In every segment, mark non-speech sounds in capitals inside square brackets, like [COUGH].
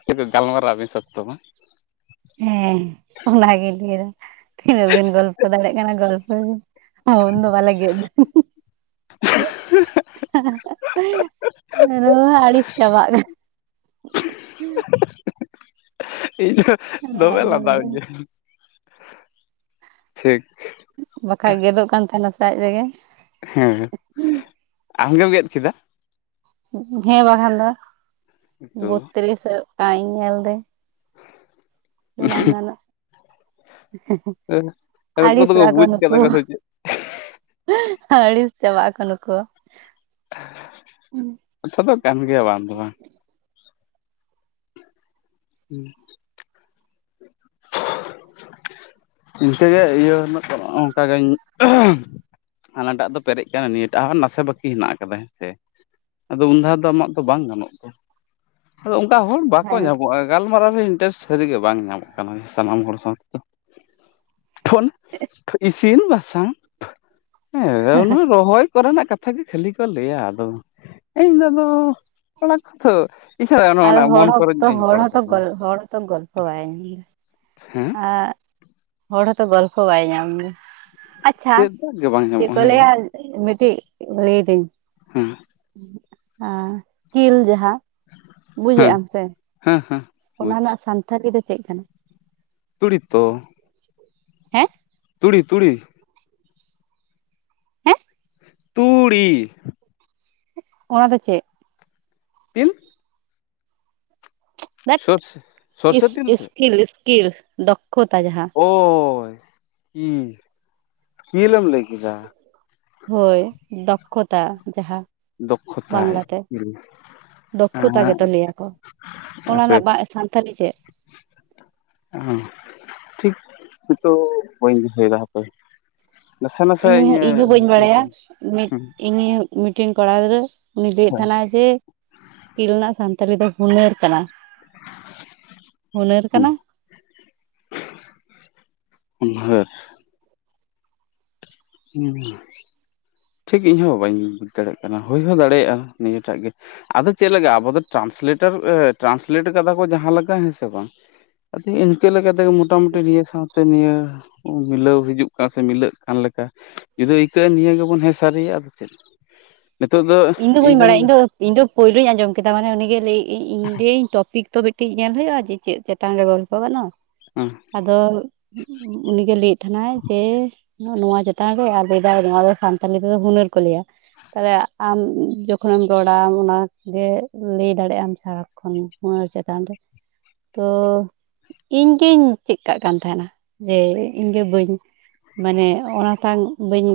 ᱮᱹᱠᱮᱹᱛᱚ ᱜᱟᱞᱢᱟᱨᱟᱣ ᱜᱮ ᱥᱚᱛᱛᱳ ᱦᱚᱸ ᱾ ᱦᱮᱸ ᱚᱱᱟᱜᱤᱧ ᱞᱟᱹᱭᱫᱟ ᱾ ᱛᱤᱱᱟᱹᱜ ᱵᱤᱱ ᱜᱚᱞᱯᱚ ᱫᱟᱲᱮᱭᱟᱜ ᱠᱟᱱᱟ ᱜᱚᱞᱯᱚᱭ ᱵᱤᱱ ᱯᱷᱳᱱ [INAUDIBLE] ᱫᱚ ᱵᱟᱞᱮ ᱜᱮᱫ ᱫᱟ ᱤ-ᱦᱚ, ᱹ-ᱦᱚᱹ-, ᱦᱩᱸ ᱾ ᱦᱩᱸᱡ -ᱟᱦᱟ ᱼᱦᱟ ᱨᱚᱲ ᱟᱹᱲᱤᱥ ᱪᱟᱵᱟᱜ ᱠᱟᱱᱟ ᱾ ᱤᱧ ᱦᱚ ᱠᱟᱱᱟ ᱫᱚᱢᱮᱹᱦ ᱞᱟᱸᱫᱟᱦ ᱵᱩᱡᱷᱟᱹᱣ ᱤᱧ ᱴᱷᱤᱠ ᱾ ᱵᱟᱠᱷᱟᱡ ᱜᱮᱫᱚᱜ ᱠᱟᱱ ᱛᱟᱦᱮᱱᱟ ᱟᱡ ᱨᱮᱜᱮ ᱾ ᱦᱮᱸ ᱦᱮᱸ, ᱟᱢ ᱜᱮᱢ ᱜᱮᱫ ᱠᱮᱫᱟ? ᱦᱮᱸ ᱵᱟᱠᱷᱟᱱ ᱫᱚ, ᱛᱚ ᱵᱚᱛᱨᱤᱥ ᱦᱩᱭᱩᱜ ᱠᱟᱱᱟ ᱤᱧ ᱧᱮᱞ ᱫᱟᱹᱧ᱾ ᱵᱟᱝ ᱜᱟᱱᱚᱜᱼᱟ ᱮᱦ-ᱦᱮ ᱩᱱᱠᱩ ᱟᱹᱲᱤᱥ ᱚᱜ ᱫᱚᱠᱚ ᱟᱠᱚ ᱵᱩᱡᱽ ᱠᱟᱫᱟ ᱩᱱᱠᱩ ᱠᱚ ᱟᱦ ᱥᱮ ᱪᱮᱫ ᱥᱟᱸᱜ ᱟᱹᱲᱤᱥ ᱪᱟᱵᱟᱜ ᱟᱠᱚ ᱱᱩᱠᱚ ᱾ ᱠᱟᱛᱷᱟ ᱫᱚ ᱠᱟᱱ ᱜᱮᱭᱟ ᱵᱟᱝ ᱫᱚ ᱵᱟᱝ, ᱾ ᱠᱤᱲᱤᱡ-ᱠᱚᱲᱚᱡ -ᱠᱤᱲᱤᱡ-ᱠᱚᱲᱚᱡ ᱰᱷᱟᱭ ᱤᱱᱠᱟᱹ ᱜᱮ ᱤᱭᱟᱹ ᱟᱢᱟ ᱾ ᱚᱸᱜ‌ ᱚᱱᱠᱟᱜᱮᱧ ᱟᱸᱦ ᱟᱱᱟᱴᱟᱜ ᱫᱚ ᱯᱮᱨᱮᱡ ᱟᱠᱟᱱᱟ ᱱᱤᱭᱟᱹᱴᱟᱜ ᱦᱚᱸ ᱱᱟᱥᱮ ᱵᱟᱹᱠᱤ ᱦᱮᱱᱟᱜ ᱟᱠᱟᱫᱟ ᱦᱮᱸ ᱥᱮ ᱾ ᱟᱫᱚ ᱩᱱ ᱫᱷᱟᱶ ᱫᱚ ᱟᱢᱟᱜ ᱫᱚ ᱵᱟᱝ ᱜᱟᱱᱚᱜᱼᱟ, ᱟᱫᱚ ᱚᱱᱠᱟ ᱦᱚᱲ ᱵᱟᱠᱚ ᱦᱮᱸ ᱧᱟᱢᱟᱜ ᱾ ᱦᱚᱭ, ᱜᱟᱞᱢᱟᱨᱟᱣ ᱨᱮ ᱤᱱᱴᱟᱨᱮᱹᱥᱴ ᱥᱟᱹᱨᱤᱜᱮ ᱵᱟᱝ ᱧᱟᱢᱚᱜ ᱠᱟᱱᱟ ᱥᱟᱱᱟᱢ ᱦᱚᱲ ᱥᱟᱶᱛᱮ ᱾ ᱯᱷᱳᱱ, ᱤᱥᱤᱱ ᱵᱟᱥᱟᱝ ᱦᱮᱸ ᱚᱱᱟ ᱨᱚᱦᱚᱭ ᱠᱚᱨᱮᱱᱟᱜ ᱠᱟᱛ ᱠᱟᱛᱷᱟ ᱜᱮ ᱠᱷᱟᱹᱞᱤ ᱠᱚ ᱞᱟᱹᱭᱟ ᱟᱫᱚ ᱤᱧ ᱫᱚ ᱠᱚᱲᱟ ᱠᱚᱛᱷᱳ ᱤᱪᱷᱟ ᱚᱱᱮ ᱚᱱᱟ ᱢᱚᱱ ᱠᱚᱨᱮᱧᱚᱜ ᱟᱹᱧ ᱚᱜᱚᱞ ᱦᱚᱲ ᱛᱚ ᱜᱚᱞᱯᱷᱚ ᱟᱭᱟᱭ ᱟᱸᱜ ᱦᱮᱸ ᱟᱸᱜ, ᱦᱚᱲ ᱦᱚᱸᱛᱚ ᱜᱚᱞᱯᱷᱚ ᱵᱟᱭ ᱧᱟᱢᱫᱟ ᱾ ᱟᱪ-ᱪᱷᱟ, ᱪᱮᱫ ᱫᱟᱜ ᱜᱮ ᱵᱟᱝ ᱪᱮᱫ ᱧᱟᱢᱚᱜᱼᱟ ᱠᱚ ᱦᱮᱸ ᱞᱟᱹᱭᱟ ᱢᱤᱫᱴᱤᱡ ᱞᱟᱹᱭᱫᱟᱹᱧ? ᱦᱮᱸ ᱾ ᱟᱸ, ᱠᱤᱞ ᱡᱟᱦᱟᱸ ᱵᱩᱡᱮᱜ ᱦᱮᱸ ᱟᱢ ᱥᱮ? ᱦᱮᱸ ᱦᱮᱸ ᱾ ᱚᱱᱟ ᱨᱮᱱᱟᱜ ᱥᱟᱱᱛᱷᱟᱞᱤ ᱫᱚ ᱪᱮᱫ ᱠᱟᱱᱟ? ᱛᱩᱲᱤᱛᱛᱚ ᱾ ᱦᱮᱸᱦ? ᱛᱩᱲᱤ -ᱛᱩᱲᱤ ᱾ ᱦᱮᱸᱦ? ᱛᱩᱻᱻᱲᱤ ᱾ ᱚᱱᱟ ᱫᱚ ᱪᱮᱫ? ᱛᱤᱞ ᱾ ᱫᱷᱮᱴ, ᱥᱚᱨᱥᱮ ᱤᱥ- ᱛᱤᱞ ᱛᱮ ᱥᱠᱤᱞ -ᱥᱠᱤᱞ ᱫᱚᱠᱠᱷᱚᱛᱟ ᱡᱟᱦᱟᱸ ᱾ ᱳᱻᱥ, ᱩᱸ ᱤᱥᱠᱤᱞᱮᱢ ᱞᱟᱹᱭ ᱠᱮᱫᱟ? ᱦᱳᱭ, ᱫᱚᱠᱠᱷᱚᱛᱟ ᱡᱟᱦᱟᱸ ᱾ ᱫᱚᱠᱷᱚᱛᱟᱭ ᱤᱥᱠᱤᱞ, ᱾ ᱫᱚᱠᱠᱷᱚᱛᱟ ᱜᱮᱛᱚ ᱞᱟᱹᱭᱟᱠᱚ, ᱚᱱᱟ ᱨᱮᱱᱟᱜ ᱵᱟᱜ ᱥᱟᱱᱛᱟᱲᱤ ᱪᱮᱫ? ᱠᱤᱲᱤ-ᱠᱚᱲᱚ, ᱠᱤᱲᱤ-ᱠᱚᱲᱚ, ᱠᱷᱟᱪᱟᱞ-ᱠᱷᱚᱪᱚᱞ ᱦᱟᱸᱦ, ᱴᱷᱤᱠ ᱱᱤᱛᱳᱜ ᱵᱟᱹᱧ ᱫᱤᱥᱟᱹᱭᱮᱫᱟ ᱦᱟᱯᱮ ᱾ ᱤᱧ ᱤᱧᱡᱷᱦᱚᱸ ᱵᱟᱹᱧ ᱵᱟᱲᱟᱭᱟ ᱢᱤᱫ ᱤᱱᱤᱭᱩ ᱢᱤᱴᱤᱝ ᱠᱚᱲᱟ ᱜᱤᱫᱽᱨᱟᱹ ᱩᱱᱤᱭ ᱞᱟᱹᱭᱮᱫ ᱛᱟᱦᱮᱱᱟᱭ ᱡᱮ ᱥᱠᱤᱞ ᱨᱮᱱᱟᱜ ᱥᱟᱱᱛᱟᱞᱤ ᱫᱚ ᱦᱩᱱᱟᱹᱨ ᱠᱟᱱᱟ, ᱦᱩᱱᱟᱹᱨ ᱠᱟᱱᱟ? ᱦᱩᱱᱟᱹᱨ, ᱦᱮᱸ ᱴᱷᱤᱠ ᱤᱧᱦᱚᱸ ᱵᱟᱹᱧ ᱵᱩᱡᱽ ᱫᱟᱲᱮᱭᱟᱜ ᱠᱟᱱᱟ ᱾ ᱦᱩᱭ ᱦᱚᱸ ᱫᱟᱲᱮᱭᱟᱜᱼᱟ ᱱᱤᱭᱟᱹᱴᱟᱜ ᱜᱮ᱾ ᱟᱫᱚ ᱪᱮᱫ ᱞᱮᱠᱟ ᱟᱵᱚ ᱫᱚ ᱴᱮᱨᱟᱱᱥᱞᱮᱴᱟᱨ ᱴᱨᱟᱱᱥᱞᱮᱴ ᱟᱠᱟᱫᱟ ᱠᱚ ᱡᱟᱦᱟᱸ ᱞᱮᱠᱟ ᱦᱮᱸᱥᱮ ᱵᱟᱝ, ᱟᱥᱤ ᱤᱧ ᱪᱤᱠᱟᱹ ᱞᱮᱠᱟᱛᱮᱜᱮ ᱢᱚᱴᱟᱢᱩᱴᱤ ᱱᱤᱭᱟᱹ ᱥᱟᱶᱛᱮ ᱱᱤᱭᱟᱹ ᱢᱤᱞᱟᱹᱣ ᱦᱤᱡᱩᱜ ᱠᱟᱱ ᱥᱮ ᱢᱤᱞᱟᱹᱜ ᱠᱟᱱ ᱞᱮᱠᱟ᱾ ᱡᱩᱫᱤ ᱟᱹᱭᱠᱟᱹᱜᱼᱟ ᱱᱤᱭᱟᱹ ᱜᱮᱵᱚᱱ ᱦᱮᱸ ᱥᱟᱹᱨᱤ ᱭᱤᱭᱟ ᱟᱫᱚ ᱪᱮᱫ᱾ ᱤᱧ ᱫᱚ ᱵᱟᱹᱧ ᱵᱟᱲᱟᱭᱟ? ᱤᱧ ᱫᱚᱼᱼ ᱤᱧ ᱫᱚ ᱯᱳᱭᱞᱳᱧ ᱟᱸᱡᱚᱢ ᱠᱮᱫᱟ ᱾ ᱢᱟᱱᱮ ᱩᱱᱤᱜᱮ ᱞᱟᱹᱭ ᱤᱧ ᱞᱟᱹᱭᱟᱹᱧ ᱴᱚᱯᱤᱠ ᱛᱚ ᱢᱤᱫᱴᱮᱡ ᱧᱮᱞ ᱦᱩᱭᱩᱜᱼᱟ ᱾ ᱡᱮ ᱪᱮᱫ ᱪᱮᱫ ᱼᱼ [UNINTELLIGIBLE] ᱜᱚᱞᱯᱚ ᱜᱟᱱᱚᱜ ᱟᱫᱚ ᱩᱱᱤᱜᱮ ᱞᱟᱹᱭᱮᱫ ᱛᱟᱦᱮᱱᱟᱭ ᱡᱮᱼᱼ ᱱᱚᱣᱟ ᱪᱮᱛᱟᱱ ᱨᱮ ᱟᱨ ᱞᱟᱹᱭᱫᱟ ᱱᱚᱣᱟ ᱫᱚ ᱥᱟᱱᱛᱟᱞᱤ ᱛᱚ ᱦᱩᱱᱟᱹᱨ ᱠᱚ ᱞᱟᱹᱭᱟ ᱾ ᱛᱟᱦᱚᱞᱮᱼᱼ ᱟᱢ ᱡᱚᱠᱷᱚᱱᱮᱢ ᱨᱚᱲᱟ ᱚᱱᱟᱜᱮ ᱞᱟᱹᱭ ᱫᱟᱲᱮᱭᱟᱜ ᱟᱢ ᱥᱟᱨᱟᱠᱠᱷ ᱦᱩᱱᱟᱹᱨ ᱪᱮᱛᱟᱱ ᱨᱮ᱾ ᱛᱚ ᱤᱧᱜᱤᱧ ᱪᱮᱫ ᱠᱟᱜ ᱠᱟᱱ ᱛᱟᱦᱮᱱᱟ ᱡᱮ ᱤᱧᱜᱮ ᱵᱟᱹᱧᱼᱼ ᱢᱟᱱᱮ ᱚᱱᱟ ᱥᱟᱶ ᱵᱟᱹᱧᱼᱼ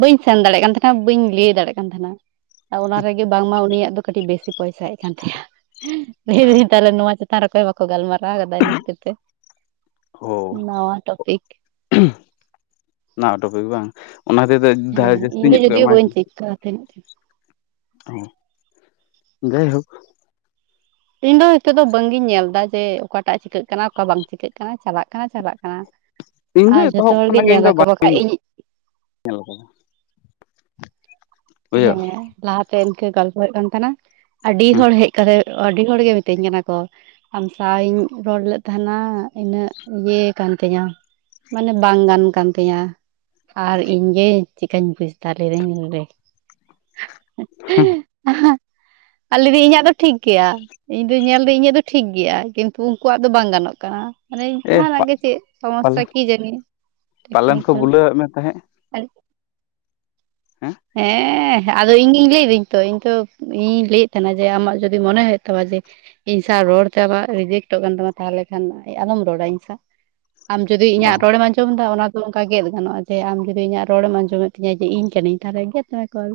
ᱵᱟᱹᱧ ᱥᱮᱱ ᱫᱟᱲᱮᱭᱟᱜ ᱠᱟᱱ ᱛᱟᱦᱮᱱᱟ, ᱵᱟᱹᱧ ᱞᱟᱹᱭ ᱫᱟᱲᱮᱭᱟᱜ ᱠᱟᱱ ᱛᱟᱦᱮᱱᱟ᱾ ᱚᱱᱟ ᱨᱮᱜᱮ ᱵᱟᱝᱢᱟ ᱩᱱᱤᱭᱟᱜ ᱫᱚ ᱠᱟᱹᱴᱤᱡ ᱵᱮᱥᱤ ᱯᱚᱭᱥᱟ ᱦᱮᱡ ᱟᱠᱟᱱ ᱛᱟᱭᱟ ᱾ ᱞᱟᱭ ᱫᱤᱧ ᱛᱟᱦᱚᱞᱮ ᱱᱚᱣᱟ ᱪᱮᱛᱟᱼᱼ ᱨᱮ ᱚᱠᱚᱭᱦᱟᱸ ᱵᱟᱠᱚ ᱜᱟᱞᱢᱟᱨᱟᱣ ᱠᱟᱫᱟ ᱤᱱᱟᱹ ᱠᱷᱟᱹᱛᱤᱨ ᱛᱮ ᱱᱟᱣᱟ ᱴᱚᱯᱤᱠ᱾ ᱱᱚᱣᱟ ᱴᱯᱤᱠ ᱵᱟᱝ, ᱚᱱᱟ ᱠᱷᱟᱛᱤᱨ ᱛᱮ ᱡᱟᱹᱥᱛᱤ ᱧᱚᱜ ᱠᱚ ᱮᱢᱟᱭ ᱠᱟᱱᱟ᱾ ᱛᱟᱨᱤᱡ ᱛᱮ ᱦᱚᱸ ᱡᱟᱭ ᱦᱳᱜ ᱤᱧ ᱫᱚ ᱱᱤᱛᱚᱜ ᱫᱚ ᱵᱟᱝ ᱜᱤᱧ ᱧᱮᱞ ᱮᱫᱟ ᱡᱮ ᱚᱠᱟᱴᱟᱜ ᱪᱤᱠᱟᱹᱜ ᱠᱟᱱᱟ ᱚᱠᱟ ᱵᱟᱝ ᱪᱤᱠᱟᱹᱜ ᱠᱟᱱᱟ ᱪᱟᱞᱟᱜ ᱠᱟᱱᱟ ᱪᱟᱞᱟᱜ ᱠᱟᱱᱟ᱾ ᱤᱧ ᱫᱚ ᱟᱨ ᱡᱚᱛᱚ ᱮᱛᱚᱦᱚᱵ ᱦᱚᱲᱜᱮ ᱠᱷᱚᱱᱟᱜ ᱜᱮ ᱤᱧ ᱫᱚ ᱧᱮᱞᱟᱠᱚ ᱵᱟᱝ ᱵᱟᱹᱧ ᱵᱟᱠᱷᱟᱡ ᱤᱧᱼᱼ ᱧᱮᱞ ᱟᱠᱚᱼᱼ ᱵᱩᱡᱷᱟᱹᱣ ᱦᱮᱸ ᱞᱟᱦᱟᱛᱮ ᱤᱱᱠᱟᱹ ᱜᱚᱞᱯᱚ ᱦᱩᱭᱩᱜ ᱠᱟᱱ ᱛᱟᱦᱮᱱᱟ ᱟᱹᱰᱤ ᱦᱮᱸ ᱦᱚᱲ ᱦᱮᱡ ᱠᱟᱛᱮᱼᱼ ᱟᱹᱰᱤ ᱦᱚᱲ ᱜᱮ ᱢᱤᱛᱟᱹᱧ ᱠᱟᱱᱟ ᱠᱚ, ᱟᱢ ᱥᱟᱶᱟ ᱤᱧ ᱨᱚᱲ ᱞᱮᱫ ᱛᱟᱦᱮᱱᱟ ᱤᱱᱟᱹᱜ ᱜᱮ ᱠᱟᱱ ᱛᱤᱧᱟᱹ ᱢᱟᱱᱮ ᱵᱟᱝ ᱜᱟᱱ ᱠᱟᱱᱛᱤᱧᱟᱹ ᱟᱨ ᱤᱧᱜᱮ ᱪᱤᱠᱟᱹᱧ ᱵᱩᱡ ᱫᱟᱲᱮᱨᱮᱧ ᱞᱮ ᱟ ᱞᱤᱫᱤ ᱤᱧᱟᱹᱜ ᱫᱚ ᱴᱷᱤᱠ ᱜᱮᱭᱟ ᱤᱧ ᱫᱚᱧ ᱧᱮᱞ ᱫᱟᱹᱧ ᱤᱧᱟᱹᱜ ᱫᱚ ᱴᱷᱤᱠᱼᱼ ᱴᱷᱤᱠ ᱜᱮᱭᱟ ᱠᱤᱱᱛᱩ ᱩᱱᱠᱩᱣᱟᱜ ᱫᱚ ᱵᱟᱝ ᱜᱟᱱᱚᱜ ᱠᱟᱱᱟ᱾ ᱢᱟᱱᱮᱧ ᱮ ᱡᱟᱸᱦᱟᱱᱟᱜ ᱜᱮ ᱪᱮᱫ ᱥᱚᱢᱚᱥᱥᱟ ᱯᱟᱞᱮᱱ ᱠᱤ ᱡᱟᱹᱱᱤ ᱯᱟᱞᱮᱱ ᱠᱚ ᱴᱮᱠᱱᱤᱠᱮᱞ᱾ ᱵᱩᱞᱟᱹᱣᱟᱫ ᱢᱮ ᱛᱟᱦᱮᱸᱫ ᱦᱮᱸ ᱦᱮᱸ ᱟᱫᱚ ᱤᱧ ᱜᱮᱤᱧ ᱞᱟᱹᱭᱫᱟᱹᱧ ᱛᱚ ᱤᱧ ᱛᱚ ᱤᱧᱤᱧ ᱞᱟᱹᱭᱮᱫ ᱛᱟᱦᱮᱦᱱᱟ ᱡᱮ ᱟᱢᱟᱜ ᱡᱚᱫᱤ ᱢᱚᱱᱮ ᱦᱩᱭᱩᱜ ᱛᱟᱢᱟ ᱡᱮᱼᱼ ᱤᱧ ᱥᱟᱣ ᱨᱚᱲᱛᱮ ᱟᱢᱟᱜ ᱨᱤᱡᱮᱠᱴᱚᱜ ᱠᱟᱱ ᱛᱟᱢᱟ ᱛᱟᱦᱚᱞᱮ ᱠᱷᱟᱱ ᱟᱞᱚᱢ ᱨᱚᱲᱟ ᱤᱧ ᱥᱟᱣᱼᱼ ᱟᱢ ᱡᱩᱫᱤ ᱚ ᱤᱧᱟᱹᱜ ᱨᱚᱲᱮᱢ ᱟᱸᱡᱚᱢ ᱮᱫᱟ ᱚᱱᱟᱼᱼ ᱱᱚᱝᱠᱟ ᱜᱮᱫ ᱜᱟᱱᱚᱜᱼᱟ ᱡᱮ ᱟᱢ ᱡᱩᱫᱤ ᱤᱧᱟᱹᱜ ᱨᱚᱲᱮᱢ ᱟᱸᱡᱚᱢᱮᱫ ᱛᱤᱧᱟᱹ ᱡᱮ ᱤᱧ ᱠᱟᱹᱱᱟᱹᱧ ᱛᱟᱦᱞᱮ ᱜᱮᱫ ᱢᱮ ᱠᱚᱞᱼᱼ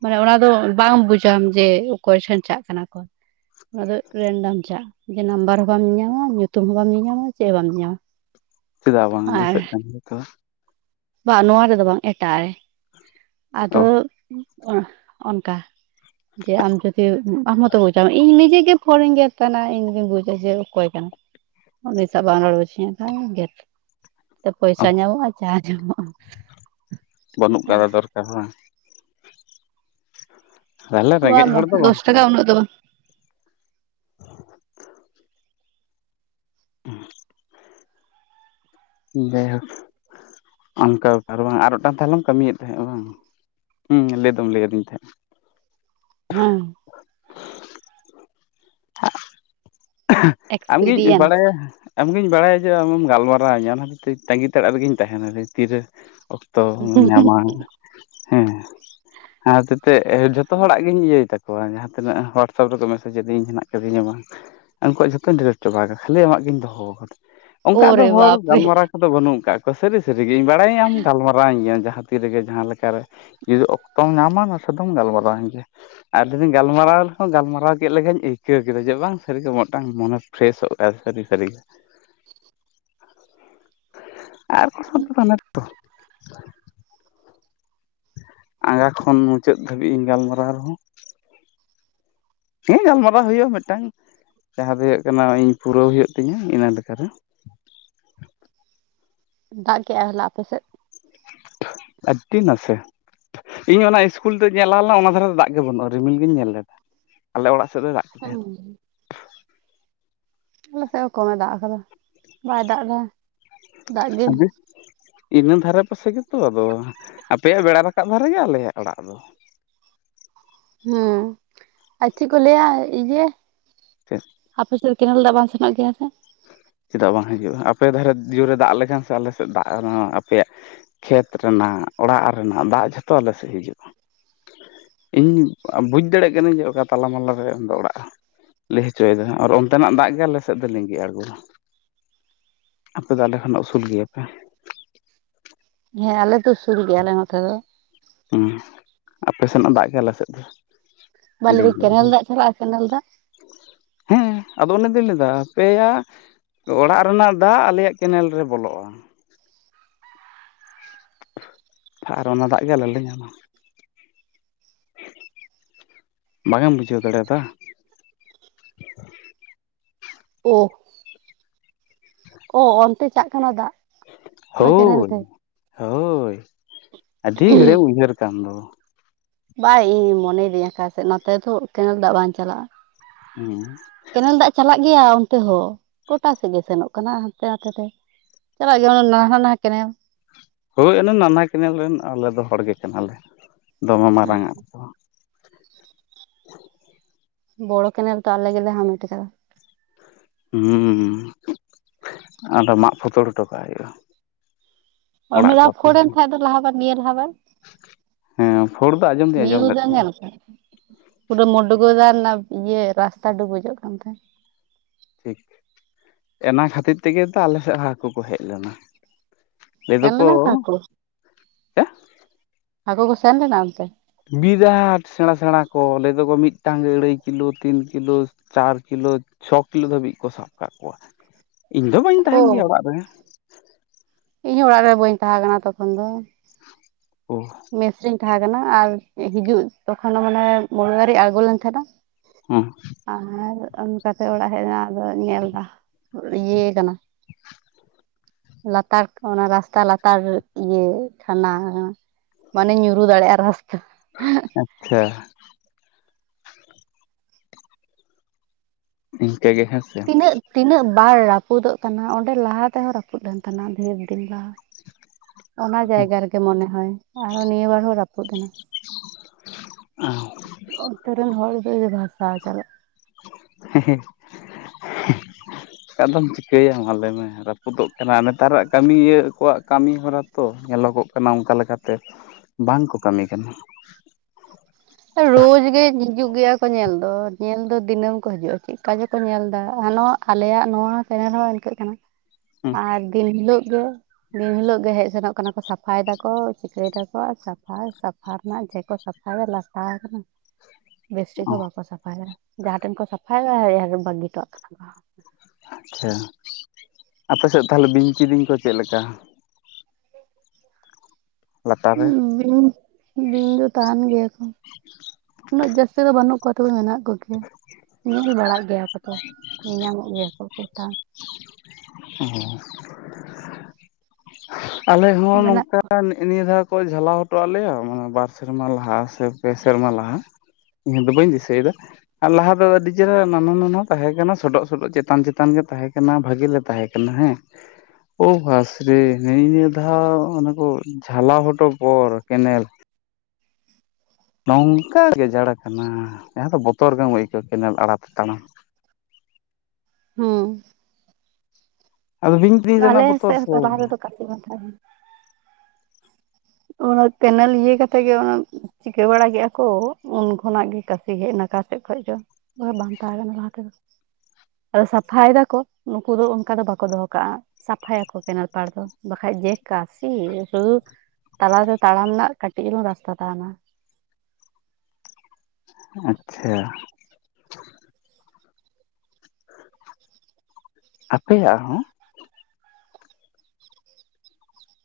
ᱢᱟᱱᱮ ᱚᱱᱟ ᱫᱚ ᱵᱟᱝ ᱵᱩᱡᱟᱢ ᱡᱮ ᱚᱠᱚᱭ ᱴᱷᱮᱱ ᱫᱟᱜ ᱠᱟᱱᱟ ᱠᱚᱞᱼᱼ ᱟᱫᱚ ᱨᱮᱱᱰᱟᱢ ᱪᱟᱜᱼᱼ ᱡᱮ ᱱᱟᱢᱵᱟᱨ ᱦᱚᱸ ᱵᱟᱢ ᱧᱟᱢᱟ ᱧᱩᱛᱩᱢ ᱦᱚᱸ ᱵᱟᱢ ᱧᱟᱢᱟ ᱪᱮᱫ ᱦᱚᱸ ᱵᱟᱢ ᱧᱟᱢᱟ᱾ ᱪᱮᱫᱟᱜ ᱵᱟᱝ ᱟᱨ ᱫᱤᱥᱟᱹᱜ ᱠᱟᱱ ᱜᱮᱛᱚᱼᱼ ᱵᱟᱝ ᱱᱚᱣᱟ ᱨᱮᱫᱚ ᱵᱟᱝ ᱮᱴᱟᱜ ᱨᱮ ᱚ ᱟᱫᱚ ᱚᱱᱠᱟ ᱡᱮ ᱟᱢ ᱡᱩᱚᱫᱤ ᱟᱢ ᱢᱚᱛᱚ ᱵᱩᱡᱟᱢ ᱤᱧ ᱱᱤᱡᱮ ᱜᱮ ᱯᱷᱚᱱᱤᱧ ᱜᱮᱫ ᱛᱟᱱᱟ ᱤᱧ ᱜᱮ ᱵᱩᱡᱟ ᱡᱮ ᱚᱠᱚᱭ ᱠᱟᱱᱟ᱾ ᱩᱱᱤ ᱥᱟᱶ ᱵᱟᱢ ᱨᱚᱲ ᱦᱚᱪᱚ ᱠᱷᱟᱱ ᱜᱮᱫ ᱯᱚᱭᱥᱟ ᱧᱟᱢᱚᱜᱼᱟ ᱡᱟᱸᱦᱟ ᱧᱟᱢᱚᱜᱼᱟ᱾ ᱵᱟᱹᱱᱩᱜ ᱟᱠᱟᱫᱟ ᱫᱚᱨᱠᱟᱨ ᱦᱚᱸ ᱵᱟᱝ? ᱛᱟᱦᱚᱞᱮ ᱵᱟ ᱨᱮᱸᱜᱮᱡ ᱦᱚᱲ ᱵᱟᱝ ᱫᱚ ᱫᱚᱥ ᱠᱟᱱᱟ ᱴᱟᱠᱟ ᱩᱱᱟᱹᱜ ᱫᱚ ᱵᱟᱝ ᱡᱟᱭᱦᱳᱠ ᱚᱱᱠᱟ ᱠᱟᱨᱚᱱ ᱟᱨ ᱢᱤᱫᱴᱟᱝ ᱛᱟᱦᱞᱚᱢ ᱠᱟᱹᱢᱤᱭᱮᱫ ᱛᱟᱦᱮᱸᱜ ᱟ ᱵᱟᱝᱼᱼ ᱦᱮᱸ ᱞᱟᱹᱭ ᱫᱚᱢ ᱞᱟᱹᱭ ᱟᱹᱫᱤᱧ ᱛᱟᱦᱮᱸᱫᱟᱼᱼ ᱦᱮᱸ, ᱟᱢᱜᱮᱧ ᱮᱠᱥᱯᱮᱨᱤᱭᱮᱱᱥ ᱵᱟᱲᱟᱭᱟ᱾ ᱟᱢᱜᱤᱧ ᱵᱟᱲᱟᱭᱟ ᱡᱮ ᱟᱢᱮᱢ ᱜᱟᱞᱢᱟᱨᱟᱣᱤᱧᱟᱹ ᱚᱱᱟ ᱛᱟᱝᱜᱤ ᱛᱟᱲᱟᱜ ᱨᱮᱜᱮᱧ ᱛᱟᱦᱮᱱᱟ ᱛᱤᱨᱮ ᱚᱠ, ᱛᱚ ᱧᱟᱢᱟ ᱦᱮᱸ ᱦᱟᱛᱚᱛᱮ ᱡᱷᱚᱛᱚ ᱦᱚᱲᱟᱜ ᱜᱤᱧ ᱤᱭᱟᱹᱭ ᱛᱟᱠ, ᱡᱟᱦᱟᱸ ᱛᱤᱱᱟᱹᱜ ᱦᱳᱣᱟᱴᱥᱮᱯ ᱨᱮᱠᱚ ᱢᱮᱥᱮᱡ ᱟᱫᱤᱧ ᱦᱮᱱᱟᱜ ᱟᱠᱟᱫᱤᱧᱟ ᱵᱟᱝ, ᱩᱱᱠᱩᱣᱟᱜ ᱡᱷᱚᱛᱚ ᱰᱤᱞᱮᱴ ᱪᱟᱵᱟ ᱟᱠᱟᱫᱟ ᱠᱷᱟᱹᱞᱤ ᱟᱢᱟᱜ ᱜᱤᱧ ᱫᱚᱦᱚᱣ ᱟᱠᱟᱫᱟ ᱚᱱᱠᱟ ᱳᱨᱮ ᱟᱫᱚᱢ ᱦᱚᱲ ᱵᱟᱯᱨᱮ ᱜᱟᱞᱢᱟᱨᱟᱣ, ᱫᱚ ᱵᱟᱹᱱᱩᱜ ᱠᱟᱜ ᱠᱚ ᱥᱟᱹᱨᱤ ᱥᱟᱹᱨᱤᱜᱤᱧ ᱵᱟᱲᱟᱭᱟᱧ ᱟᱢ ᱜᱟᱞᱢᱟᱨᱟᱣᱤᱧ ᱜᱮᱭᱟᱢ ᱡᱟᱦᱟᱸ ᱛᱤ ᱨᱮᱜᱮ ᱡᱟᱦᱟᱸ ᱞᱮᱠᱟᱨᱮ ᱡᱩᱫᱤ ᱚᱠᱛᱚᱢ ᱧᱟᱢᱟ ᱱᱟᱥᱮ ᱫᱚᱢ ᱜᱟᱞᱢᱟᱨᱟᱣᱮᱱ ᱜᱮ᱾ ᱟᱨ ᱡᱩᱫᱤ ᱜᱟᱞᱟᱨᱟᱣ ᱞᱮᱦᱚᱸ ᱜᱟᱞᱢᱟᱨᱟᱣ ᱠᱮᱫ ᱞᱮᱠᱟᱧ ᱟᱹᱭᱠᱟᱹᱣ ᱠᱮᱫᱟ ᱡᱮ ᱵᱟᱝ ᱥᱟᱹᱨᱤᱜᱮ, ᱢᱤᱫᱴᱟᱝ ᱢᱚᱱᱮ ᱯᱷᱨᱮᱥᱚᱜ ᱠᱟᱱ ᱥᱟᱹᱨᱤ ᱥᱟᱹᱨᱤ ᱜᱮ᱾ ᱟᱨ ᱠᱚ ᱥᱟᱣ [UNINTELLIGIBLE] ᱛᱚ ᱟᱸᱜᱟ ᱠᱷᱚᱱ ᱢᱩᱪᱟᱹᱫ ᱫᱷᱟᱹᱵᱤᱜ ᱤᱧ ᱜᱟᱞᱢᱟᱨᱟᱣ ᱨᱮᱦᱚᱸ, ᱦᱮᱸ ᱜᱟᱞᱢᱟᱨᱟᱣ ᱦᱩᱭᱩᱜᱼᱟ ᱢᱤᱫᱴᱟᱝ ᱡᱟᱦᱟᱸ ᱫᱚ ᱦᱩᱭᱩᱜ ᱠᱟᱱᱟ ᱤᱧ ᱯᱩᱨᱟᱹᱣ ᱦᱩᱭᱩᱜ ᱛᱤᱧᱟᱹ ᱤᱱᱟ ᱞᱮᱠᱟᱨᱮ᱾ ᱫᱟᱜᱽ ᱠᱮᱟᱭ ᱦᱚᱞᱟ ᱟᱯᱮ ᱥᱮᱜ? ᱟᱹᱰᱤ ᱱᱟᱥᱮ᱾ ᱤᱧ ᱚᱱᱟ ᱤᱥᱠᱩᱞ ᱨᱮᱧ ᱧᱮᱞ ᱞᱟᱦᱟ ᱞᱮᱱᱟ ᱚᱱᱟ ᱫᱷᱟᱨᱮ ᱫᱚ ᱫᱟᱜᱽ ᱜᱮ ᱵᱟᱹᱱᱩᱜ-ᱟ ᱨᱤᱢᱤᱞ ᱜᱤᱧ ᱧᱮᱞ ᱞᱮᱫ ᱟᱞᱮ ᱚᱲᱟᱜ ᱥᱮᱫ, ᱫᱚᱭ ᱫᱟᱜ ᱠᱮᱫᱟᱭ ᱦᱮᱸ, ᱟᱞᱮ ᱥᱮᱜ ᱦᱚᱸ ᱠᱚᱢᱮ ᱫᱟᱜᱽ ᱟᱠᱟᱫᱟ ᱵᱟᱭ ᱫᱟᱜᱽ ᱮᱫᱟ ᱫᱟᱜᱽ ᱜᱮ᱾ ᱤᱱᱟ ᱫᱷᱟᱨᱮ ᱯᱟᱥᱮ ᱜᱮᱛᱚ ᱟᱫᱚ ᱟᱯᱮᱭᱟᱜ ᱵᱮᱲᱟ ᱨᱟᱠᱟᱵ ᱫᱷᱟᱨᱮ ᱜᱮ ᱟᱞᱮᱭᱟᱜ ᱚᱲᱟᱜ ᱫᱚ᱾ ᱦᱮᱸ ᱟᱨ ᱪᱮᱝ ᱠᱚ ᱞᱟᱹᱭᱟ ᱤᱭᱟᱹ ᱪᱮᱫ? ᱟᱯᱮ ᱥᱮᱜ ᱠᱮᱱᱮᱞ ᱫᱚᱜ ᱵᱟᱝ ᱥᱮᱱᱚᱜ ᱜᱮᱭᱟ ᱥᱮ, ᱪᱮᱫᱟᱜ ᱵᱟᱝ ᱦᱤᱡᱩᱜᱼᱟ ᱟᱯᱮ ᱫᱷᱟᱨᱮ ᱡᱳᱨᱮ ᱫᱟᱜᱽ ᱞᱮᱠᱷᱟᱱ ᱥᱮ ᱟᱞᱮ ᱥᱮᱫ ᱫᱟᱜᱽ ᱟᱯᱮᱭᱟᱜ, ᱠᱷᱮᱛ ᱨᱮᱱᱟᱜ ᱚᱲᱟᱜ ᱨᱮᱱᱟᱜ ᱫᱟᱜᱽ ᱡᱷᱚᱛᱚ ᱟᱞᱮ ᱥᱮᱜ ᱦᱤᱡᱩᱜᱼᱟ᱾ ᱤᱧ ᱟ ᱵᱩᱡᱽ ᱫᱟᱲᱮᱜ ᱠᱟᱹᱱᱟᱹᱧ ᱡᱮ ᱚᱠᱟ ᱛᱟᱞᱟ ᱢᱟᱞᱟ ᱨᱮ ᱫᱚ ᱚᱲᱟᱜ ᱫᱚ᱾ ᱞᱟᱹᱭ ᱦᱚᱪᱚᱭᱮᱫᱟ ᱟᱨ ᱚᱱᱛᱮᱱᱟᱜ ᱫᱟᱜᱽ ᱜᱮ ᱟᱞᱮᱥᱮᱫ ᱫᱚ ᱞᱤᱸᱜᱤ ᱟᱬᱜᱩᱣᱟ᱾ ᱟᱯᱮᱚ ᱟᱞᱮ ᱠᱷᱚᱱᱟᱜ ᱩᱥᱩᱞ ᱜᱮᱭᱟᱯᱮ, ᱦᱮᱸ ᱟᱞᱮᱫᱚ ᱥᱩᱥᱩᱞ ᱜᱮᱭᱟᱞᱮ ᱱᱚᱛᱮ ᱫᱚ᱾ ᱦᱩᱸ ᱟᱯᱮ ᱥᱮᱱᱟᱜ ᱫᱟᱜᱽ ᱜᱮ ᱟᱞᱮ ᱥᱮᱫ ᱫᱚ᱾ ᱵᱟᱞᱮ ᱞᱤᱸᱜᱤ ᱟᱬᱜᱚᱱᱟ ᱠᱮᱱᱮᱞ ᱫᱟᱜᱽ ᱪᱟᱞᱟᱜ-ᱟ ᱠᱮᱱᱮᱞ ᱫᱟᱜᱽ, ᱦᱮᱸ ᱟᱫᱚ ᱚᱱᱮᱫᱚᱧ ᱞᱟᱹᱭᱫᱟ ᱟᱯᱮᱭᱟᱜ ᱚᱲᱟᱜ ᱨᱮᱱᱟᱜ ᱫᱟᱜᱽ ᱟᱞᱮᱭᱟᱜ ᱠᱮᱱᱮᱞ ᱨᱮ ᱵᱚᱞᱚᱜᱼᱟ᱾ ᱟᱨ ᱚᱱᱟ ᱫᱟᱜᱽ ᱜᱮ ᱟᱞᱮᱞᱮ ᱧᱟᱢᱟ᱾ ᱵᱟᱝᱮᱢ ᱵᱩᱡᱷᱟᱹᱣ ᱫᱟᱲᱮᱭᱫᱟ, ᱚ, ᱚ ᱚᱱᱛᱮ ᱪᱟᱜ ᱠᱟᱱᱟ ᱫᱟᱜ᱾ ᱚᱱᱟ ᱠᱮᱱᱮᱞ ᱦᱳᱭ ᱛᱮ ᱦᱳᱭ ᱟᱹᱰᱤ ᱜᱷᱟᱹᱲᱤᱜ ᱩᱭᱦᱟᱹᱨ ᱠᱟᱱ ᱫᱚ, ᱵᱟᱭ ᱤᱧ ᱢᱚᱱᱮᱭᱮᱫᱤᱧ ᱟᱠᱟᱥᱮᱫ ᱱᱚᱛᱮ ᱫᱚ ᱠᱮᱱᱮᱞ ᱫᱟᱜᱽ ᱵᱟᱝ ᱪᱟᱞᱟᱜᱼᱟ᱾ ᱦᱮᱸ, ᱠᱮᱱᱮᱞ ᱫᱟᱜᱽ ᱪᱟᱞᱟᱜ ᱜᱮᱭᱟ ᱚᱱᱛᱮ ᱦᱚᱸ ᱜᱚᱴᱟ ᱥᱮᱫ ᱜᱮ ᱥᱮᱱᱚᱜ ᱠᱟᱱᱟ ᱦᱟᱱᱛᱮ ᱱᱟᱛᱮ ᱛᱮ᱾ ᱪᱟᱞᱟᱜ ᱜᱮᱭᱟ ᱚᱱᱟ ᱱᱟᱱᱦᱟ ᱱᱟᱱᱦᱟ ᱠᱮᱱᱮᱞ, ᱦᱳᱭ ᱚᱱᱮ ᱱᱟᱱᱦᱟ ᱠᱮᱱᱮᱞ ᱨᱮᱱ ᱟᱞᱮ ᱫᱚ ᱦᱚᱲ ᱜᱮ ᱠᱟᱱᱟᱞᱮ ᱫᱚᱢᱮ ᱢᱟᱨᱟᱝ ᱟᱜ ᱠᱚᱫᱚ, ᱵᱚᱲᱚ ᱠᱮᱱᱮᱞ ᱛᱚ ᱟᱞᱮᱜᱮᱞᱮ ᱦᱟᱢᱮᱴ ᱟᱠᱟᱫᱟ᱾ ᱦᱩᱸ ᱟᱫᱚ ᱢᱟᱜ ᱯᱷᱚᱛᱚᱲ ᱦᱚᱴᱚ ᱠᱟᱜ ᱦᱩᱭᱩᱜᱼᱟ᱾ ᱚ ᱚᱲᱟᱜ ᱢᱤᱫ ᱠᱚ ᱫᱟᱣ ᱟᱛᱮ ᱯᱷᱚᱲᱮᱱ ᱠᱷᱟᱭ ᱫᱚ ᱞᱟᱦᱟ ᱵᱟᱨ ᱱᱤᱭᱟᱹ ᱞᱟᱦᱟ ᱵᱟᱨ ᱦᱮᱸ ᱯᱷᱳᱲ ᱫᱚ ᱟᱸᱡᱚᱢ ᱫᱩᱧ ᱟᱸᱡᱚᱢ ᱱᱤᱣ ᱞᱮᱫ ᱜᱮᱧ ᱛᱟᱦᱮᱸᱫ ᱧᱮᱞ ᱠᱟᱜ᱾ ᱯᱩᱨᱟᱹ ᱢᱳᱰᱚᱜᱚᱜᱫᱟᱜ ᱨᱮᱱᱟᱜ ᱤᱭᱟᱹ ᱨᱟᱥᱛᱟ ᱰᱩᱵᱩᱡᱚᱜ ᱠᱟᱱ ᱛᱟᱦᱮᱫ ᱴᱷᱤᱠ ᱮᱱᱟ ᱠᱷᱟᱹᱛᱤᱨ ᱛᱮᱜᱮ ᱛᱚ ᱟᱞᱮᱥᱮᱜ ᱦᱚᱸ ᱦᱟᱠᱩ ᱠᱚ ᱦᱮᱡ ᱞᱮᱱᱟ᱾ ᱞᱟᱹᱭ ᱥᱮᱱ ᱫᱚᱠᱚ ᱞᱮᱱᱟ ᱠᱚ ᱦᱟᱹᱠᱳ, ᱦᱟᱹᱠᱳ ᱠᱚ ᱥᱮᱱ ᱞᱮᱱᱟ ᱚᱱᱛᱮ ᱵᱤᱨᱟᱴ ᱥᱮᱬᱟ ᱥᱮᱬᱟ ᱠᱚ ᱞᱟᱹᱭᱮᱫᱟ ᱠᱚ ᱢᱤᱫᱴᱟᱝ ᱜᱮ ᱟᱹᱲᱟᱹᱭ ᱠᱤᱞᱳ ᱛᱤᱱ ᱠᱤᱞᱳ ᱪᱟᱨ ᱠᱤᱞᱳ ᱪᱷᱚ ᱠᱤᱞᱳ ᱫᱷᱟᱹᱵᱤᱡ ᱠᱚ ᱥᱟᱵ ᱠᱟᱜ ᱠᱚᱣᱟ, ᱤᱧ ᱫᱚ ᱵᱟᱹᱧ ᱛᱟᱦᱮᱱ ᱜᱮᱭᱟ ᱚ ᱚᱲᱟᱜ ᱨᱮ᱾ ᱤᱧ ᱦᱚᱸ ᱚᱲᱟᱜ ᱨᱮ ᱵᱟᱹᱧ ᱛᱟᱦᱮᱸ ᱠᱟᱱᱟ ᱛᱚᱠᱷᱚᱱ ᱫᱚ᱾ ᱚ ᱢᱮᱥᱨᱤᱧ ᱛᱟᱦᱮᱸ ᱠᱟᱱᱟ ᱟᱨ ᱦᱤᱡᱩᱜ ᱛᱚᱠᱷᱚᱱ ᱢᱟᱱᱮ ᱢᱚᱬᱮᱵᱟᱨᱤ ᱟᱬᱜᱞᱮᱱ ᱛᱟᱦᱮᱸᱱᱟ᱾ ᱦᱩᱸ ᱟᱨ ᱚᱱᱠᱟᱛᱮ ᱚᱲᱟᱜ ᱦᱮᱡ ᱮᱱᱟ ᱟᱫᱚ ᱧᱮᱞᱫᱟ ᱤᱭᱟᱹ ᱠᱟᱱᱟ ᱞᱟᱛᱟᱨ ᱠᱚ ᱚᱱᱟ ᱨᱟᱥᱛᱟ ᱞᱟᱛᱟᱨ ᱤᱭᱟᱹ ᱠᱷᱷᱟᱱᱟ ᱢᱟᱱᱮ ᱧᱩᱨᱩ ᱫᱟᱲᱮᱜᱼᱟ ᱨᱟᱥᱛᱟ ᱟᱪᱪᱷᱟ ᱤᱱᱠᱟᱹ ᱜᱮ ᱦᱮᱸ ᱛᱤᱱᱟᱹᱜ ᱛᱤᱱᱟᱹᱜ ᱵᱟᱨ ᱨᱟᱹᱯᱩᱫᱚᱜ ᱠᱟᱱᱟ ᱚᱸᱰᱮ ᱞᱟᱦᱟ ᱛᱮᱦᱚ ᱨᱟᱹᱯᱩᱫ ᱞᱮᱱ ᱛᱟᱦᱮ ᱰᱷᱮᱨᱫᱤᱱ ᱞᱟᱦᱟ᱾ ᱚᱱᱟ ᱡᱟᱭᱜᱟ ᱨᱮᱜᱮ ᱢᱚᱱᱮ ᱦᱚᱭ ᱟᱨᱚ ᱱᱤᱭᱟᱹ ᱵᱟᱨ ᱦᱚᱸ ᱨᱟᱹᱯᱩᱫ ᱮᱱᱟ᱾ ᱚ [INAUDIBLE] ᱚᱱᱛᱳ ᱨᱮᱱ ᱦᱚᱲ ᱫᱚ ᱵᱷᱟᱥᱟᱣ ᱪᱟᱞᱟᱜ ᱦᱮᱸ ᱦᱮ ᱸ [UNINTELLIGIBLE] ᱫᱚᱚᱢ ᱪᱤᱠᱟᱹᱭᱟ ᱢᱟ ᱞᱟᱹᱭ ᱢᱮ ᱨᱟᱹᱯᱩᱫᱚᱜ ᱠᱟᱱᱟ ᱱᱮᱛᱟᱨᱟᱜ ᱠᱟᱹᱢᱤ ᱤᱭᱟᱹ ᱠᱚᱣᱟᱜ ᱠᱟᱹᱢᱤ ᱦᱚᱨᱟ ᱛᱚ ᱧᱮᱞᱚᱜᱚᱜ ᱠᱟᱱᱟ ᱚᱱᱠᱟ ᱞᱮᱠᱟᱛᱮ ᱵᱟᱝ ᱠᱚ ᱠᱟᱹᱢᱤ ᱠᱟᱱᱟ᱾ ᱨᱳᱡᱜ ᱜᱮ ᱦᱤᱡᱩᱜ ᱜᱮᱭᱟ ᱠᱚ ᱧᱮᱞ ᱫᱚ ᱧᱮᱞ ᱫᱚ ᱫᱤᱱᱟᱹᱢ ᱠᱚ ᱦᱤᱡᱩᱜᱼᱟ ᱪᱮᱫᱠᱟ ᱪᱮᱠᱚ ᱪᱠᱚᱧᱮᱞ ᱫᱟ ᱱᱚᱣᱟ ᱟᱞᱮᱭᱟᱜ ᱱᱚᱣᱟ ᱪᱮᱱᱮᱞ ᱦᱚᱸ ᱤᱱᱠᱟᱹᱜ ᱠᱟᱱᱟ ᱦᱮᱸ ᱟᱨ ᱫᱤᱱ ᱦᱤᱞᱳ ᱜᱮ ᱱᱤᱫ ᱦᱤᱞᱳ ᱜᱮ ᱦᱮᱡ ᱥᱮᱱᱚᱜ ᱠᱟᱱᱟ, ᱥᱟᱯᱷᱟᱭ ᱫᱟᱠᱚ ᱪᱤᱠᱟᱹᱭ ᱫᱟᱠᱚ ᱥᱟᱯᱷᱟ ᱥᱟ ᱯᱷᱟ ᱨᱮᱱᱟᱜ ᱡᱷᱮ ᱠᱚ ᱥᱟᱯᱷᱟᱭᱟ ᱞᱟ [INAUDIBLE] ᱵᱮᱥ ᱴᱷᱤᱠ ᱦᱚᱸ ᱵᱟᱠᱚ ᱥᱟᱯᱷᱟᱭᱟ, ᱡᱟᱦᱟᱸ ᱴᱷᱮᱱ ᱠᱚ ᱥᱟ [UNINTELLIGIBLE] ᱵᱟᱟᱹᱜᱤ ᱴᱚᱭᱟᱜ ᱠᱟᱱᱟ ᱠᱚ ᱟᱪᱪᱷᱟ ᱟᱯᱮ ᱥᱮᱫ ᱛᱟᱦᱚᱞᱮ ᱵᱤᱧ ᱠᱤᱫᱤᱧ ᱠᱚ ᱪᱮᱫᱞᱮ ᱞᱮᱠᱟ? ᱞᱟᱛᱟᱨ ᱨᱮ ᱦᱩᱸ ᱵᱤᱧ ᱵᱤᱧ ᱫᱚ ᱛᱟᱦᱮᱱ ᱜᱮᱭᱟ ᱠᱚ, ᱩᱱᱟᱹᱜ ᱡᱟᱹᱥᱛᱤ ᱫᱚ ᱵᱟᱹᱱᱩᱜ ᱠᱚᱣᱟ ᱛᱚᱵᱮ ᱢᱮᱱᱟᱜ ᱠᱚᱜᱮ ᱧᱮᱞ ᱵᱟᱲᱟᱜ ᱜᱮᱭᱟ ᱠᱚ ᱛᱚ ᱧᱮᱧᱟᱢᱚᱜ ᱜᱮᱭᱟ ᱠᱚ ᱠᱚᱴᱟ ᱾ ᱦᱩᱸ ᱟᱞᱮ ᱦᱚᱸ ᱢᱮᱱᱟᱜ ᱱᱚᱝᱠᱟ ᱠᱚᱣᱟ ᱱᱤᱭᱟᱹ ᱫᱷᱟᱣ ᱠᱚ ᱡᱷᱟᱞᱟᱣ ᱦᱚᱴᱚᱣᱟᱜ ᱞᱮᱭᱟ, ᱢᱟᱱᱮ ᱵᱟᱨ ᱥᱮᱨᱢᱟ ᱞᱟᱦᱟ ᱥᱮ ᱯᱮ ᱥᱮᱨᱢᱟ ᱞᱟᱦᱟ ᱾ ᱤᱧ ᱫᱚ ᱵᱟᱹᱧ ᱫᱤᱥᱟᱹᱭᱮᱫᱟ ᱟᱨ ᱞᱟᱦᱟ ᱫᱚ ᱟᱹᱰᱤ ᱪᱮᱦᱨᱟ ᱱᱟᱱᱟ ᱱᱟᱱᱟ ᱛᱟᱦᱮᱸ ᱠᱟᱱᱟ ᱥᱚᱰᱚᱜ ᱥᱚᱰᱚᱜ ᱪᱮᱛᱟᱱ ᱪᱮᱛᱟᱱ ᱜᱮ ᱛᱟᱦᱮᱸ ᱠᱟᱱᱟ, ᱵᱷᱟᱜᱮ ᱛᱟᱦᱮᱸ ᱠᱟᱱᱟ ᱦᱮᱸ ᱚᱸ ᱵᱷᱟᱥ ᱨᱮ ᱱᱮᱜ ᱱᱤᱭᱟᱹ ᱫᱷᱟᱣ ᱚᱱᱮ ᱠᱚ ᱡᱷᱟᱞᱟᱣ ᱦᱚᱴᱚ ᱯᱚᱨ ᱠᱮᱱᱮᱞ ᱱᱚᱝᱠᱟ ᱜᱮᱡᱟᱲ ᱠᱟᱱᱟ, ᱡᱟᱦᱟᱸ ᱫᱚ ᱵᱚᱛᱚᱨ ᱜᱮᱢ ᱟᱹᱭᱠᱟᱹᱣᱟ ᱠᱮᱱᱮᱞ ᱟᱲᱟᱛᱮ ᱛᱟᱲᱟᱢ ᱾ ᱦᱩᱸ ᱟᱫᱚ ᱵᱤᱧ ᱯᱤᱧ ᱨᱮᱱᱟᱜ ᱵᱚᱛᱚᱨ ᱥᱮ ᱾ ᱠᱟᱛᱷᱟ [UNINTELLIGIBLE] ᱚᱱᱟ ᱠᱮᱱᱮᱞ ᱤᱭᱟᱹ ᱠᱟᱛᱷᱟ ᱜᱮ ᱚᱱᱟ ᱪᱤᱠᱟᱹ ᱵᱟᱲᱟ ᱠᱮᱫᱟ ᱠᱚ ᱩᱱ ᱠᱷᱚᱱᱟᱜ ᱜᱮ ᱠᱟᱥᱤ ᱦᱮᱡ ᱮᱱᱟ ᱚᱠᱟ ᱥᱮᱫ ᱠᱷᱚᱪᱚ ᱾ ᱵᱟᱠᱷᱟᱡ ᱵᱟᱝ ᱛᱟᱦᱮᱱ ᱠᱟᱱᱟ ᱞᱟᱦᱟ ᱛᱮᱫᱚ ᱾ ᱟᱫᱚ ᱥᱟᱯᱷᱟᱭ ᱫᱟᱠᱚ ᱱᱩᱠᱩ ᱫᱚ ᱚᱱᱠᱟ ᱫᱚ ᱵᱟᱠᱚ ᱫᱚᱦᱚ ᱠᱟᱜᱼᱟ ᱾ ᱥᱟᱯᱷᱟᱭᱟᱠᱚ ᱠᱮᱱᱮᱞ ᱯᱟᱲ ᱫᱚ ᱵᱟᱠᱷᱟᱡ ᱡᱮ ᱠᱟᱥᱤ, ᱨᱩᱸ ᱛᱟᱞᱟᱛᱮ ᱛᱟᱲᱟᱢ ᱨᱮᱱᱟᱜ ᱠᱟᱹᱴᱤᱡ ᱪᱩᱞᱩᱝ ᱨᱟᱥᱛᱟ ᱛᱟᱦᱮᱱᱟ ᱾ ᱟᱪᱪᱷᱟ ᱟᱯᱮᱭᱟᱜ ᱦᱚᱸ!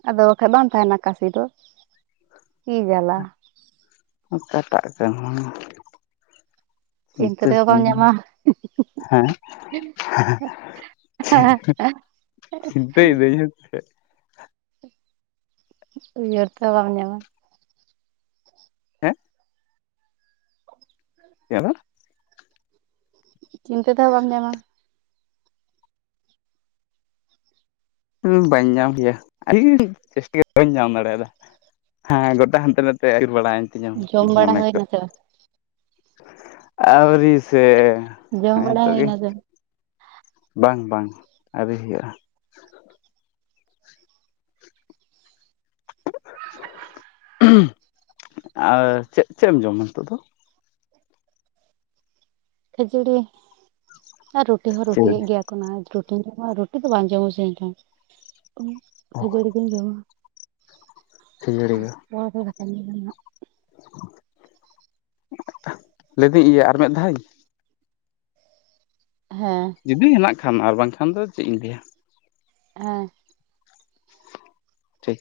ᱟᱫᱚ ᱵᱟᱠᱷᱟᱡ ᱵᱟᱝ ᱛᱟᱦᱮᱱᱟ ᱠᱟᱥᱤ ᱫᱚ! ᱠᱤ ᱡᱟᱞᱟ ᱚᱠᱟᱴᱟᱜ ᱠᱮᱦᱚᱸ ᱪᱤᱱᱛᱟᱹ ᱛᱮᱦᱚᱸ ᱵᱟᱢ ᱧᱟᱢᱟ [UNINTELLIGIBLE] ᱦᱮᱸ ᱪᱤᱱᱛᱟᱹᱭ ᱫᱟᱹᱧ ᱦᱮᱥᱮ, ᱩᱭᱦᱟᱹᱨ ᱛᱮᱦᱚᱸ ᱵᱟᱢ ᱧᱟᱢᱟ ᱾ ᱦᱮᱸ [UNINTELLIGIBLE] ᱪᱤᱱᱛᱟᱹ ᱛᱮᱦᱚᱸ ᱵᱟᱢ ᱧᱟᱢᱟ ᱾ ᱦᱩᱸ ᱵᱟᱹᱧ ᱧᱟᱢ ᱜᱮᱭᱟ ᱟᱹᱰᱤ ᱪᱮᱥᱴᱤ ᱵᱟᱹᱧ ᱧᱟᱢ ᱫᱟᱲᱮ ᱭᱟᱫᱟ ᱾ ᱦᱮᱸ ᱜᱚᱴᱟ ᱦᱟᱱᱛᱮ ᱱᱟᱛᱮ ᱟᱹᱭᱩᱨ ᱵᱟᱲᱟᱭᱮᱱ ᱛᱤᱧᱟ ᱡᱚᱢ ᱵᱟᱲᱟ ᱢᱚᱱᱮ ᱠᱚ ᱦᱩᱭᱱᱟ ᱾ ᱥᱮ ᱵᱟᱝ ᱟᱹᱣᱨᱤ ᱥᱮ! ᱡᱚᱢ ᱦᱮᱸ ᱵᱟᱲᱟ ᱱᱤᱛᱚᱜ ᱦᱩᱭ ᱜᱮ ᱱᱟ ᱥᱮ ᱵᱟᱝ ᱵᱟᱝ ᱟᱹᱣᱨᱤ ᱦᱩᱭᱩᱜᱼᱟ ᱾ ᱟᱨ ᱪᱮᱫ ᱪᱮᱫ ᱮᱢ ᱡᱚᱢᱟ ᱱᱤᱛᱳᱜ ᱫᱚ? ᱠᱷᱟᱹᱡᱟᱹᱲᱤ ᱟᱨ ᱨᱩᱴᱤ ᱦᱚᱸ ᱪᱮᱫ ᱨᱩᱴᱤᱭᱮᱫ ᱜᱮᱭᱟ ᱠᱚ ᱚᱱᱟ ᱨᱩᱴᱤᱧ ᱨᱮᱢᱟ ᱨᱩᱴᱤ ᱫᱚ ᱵᱟᱝ ᱡᱚᱢ ᱥᱟᱱᱟᱧ ᱠᱟᱱᱟ ᱠᱷᱟᱹᱡᱟᱹᱲᱤ ᱜᱮᱧ ᱡᱚᱢᱟ ᱾ ᱠᱷᱟᱹᱡᱟᱹᱲᱤ ᱜᱮ ᱯᱚᱨᱮ ᱛᱮ ᱫᱟᱠᱟ ᱫᱤᱧ ᱡᱚᱢᱟ ᱦᱟᱸᱜ ᱾ ᱞᱟᱹᱭᱫᱟᱤᱧ ᱤᱭᱟᱹ ᱟᱨ ᱢᱤᱫ ᱫᱷᱟᱣ ᱦᱮᱸ ᱡᱩᱫᱤ ᱦᱮᱱᱟᱜ ᱠᱷᱟᱱ ᱟᱨ ᱵᱟᱝᱠᱷᱟᱱ ᱫᱚ ᱪᱮᱫ ᱤᱧ ᱞᱟᱹᱭᱟ ᱾ ᱦᱮᱸ ᱴᱷᱤᱠ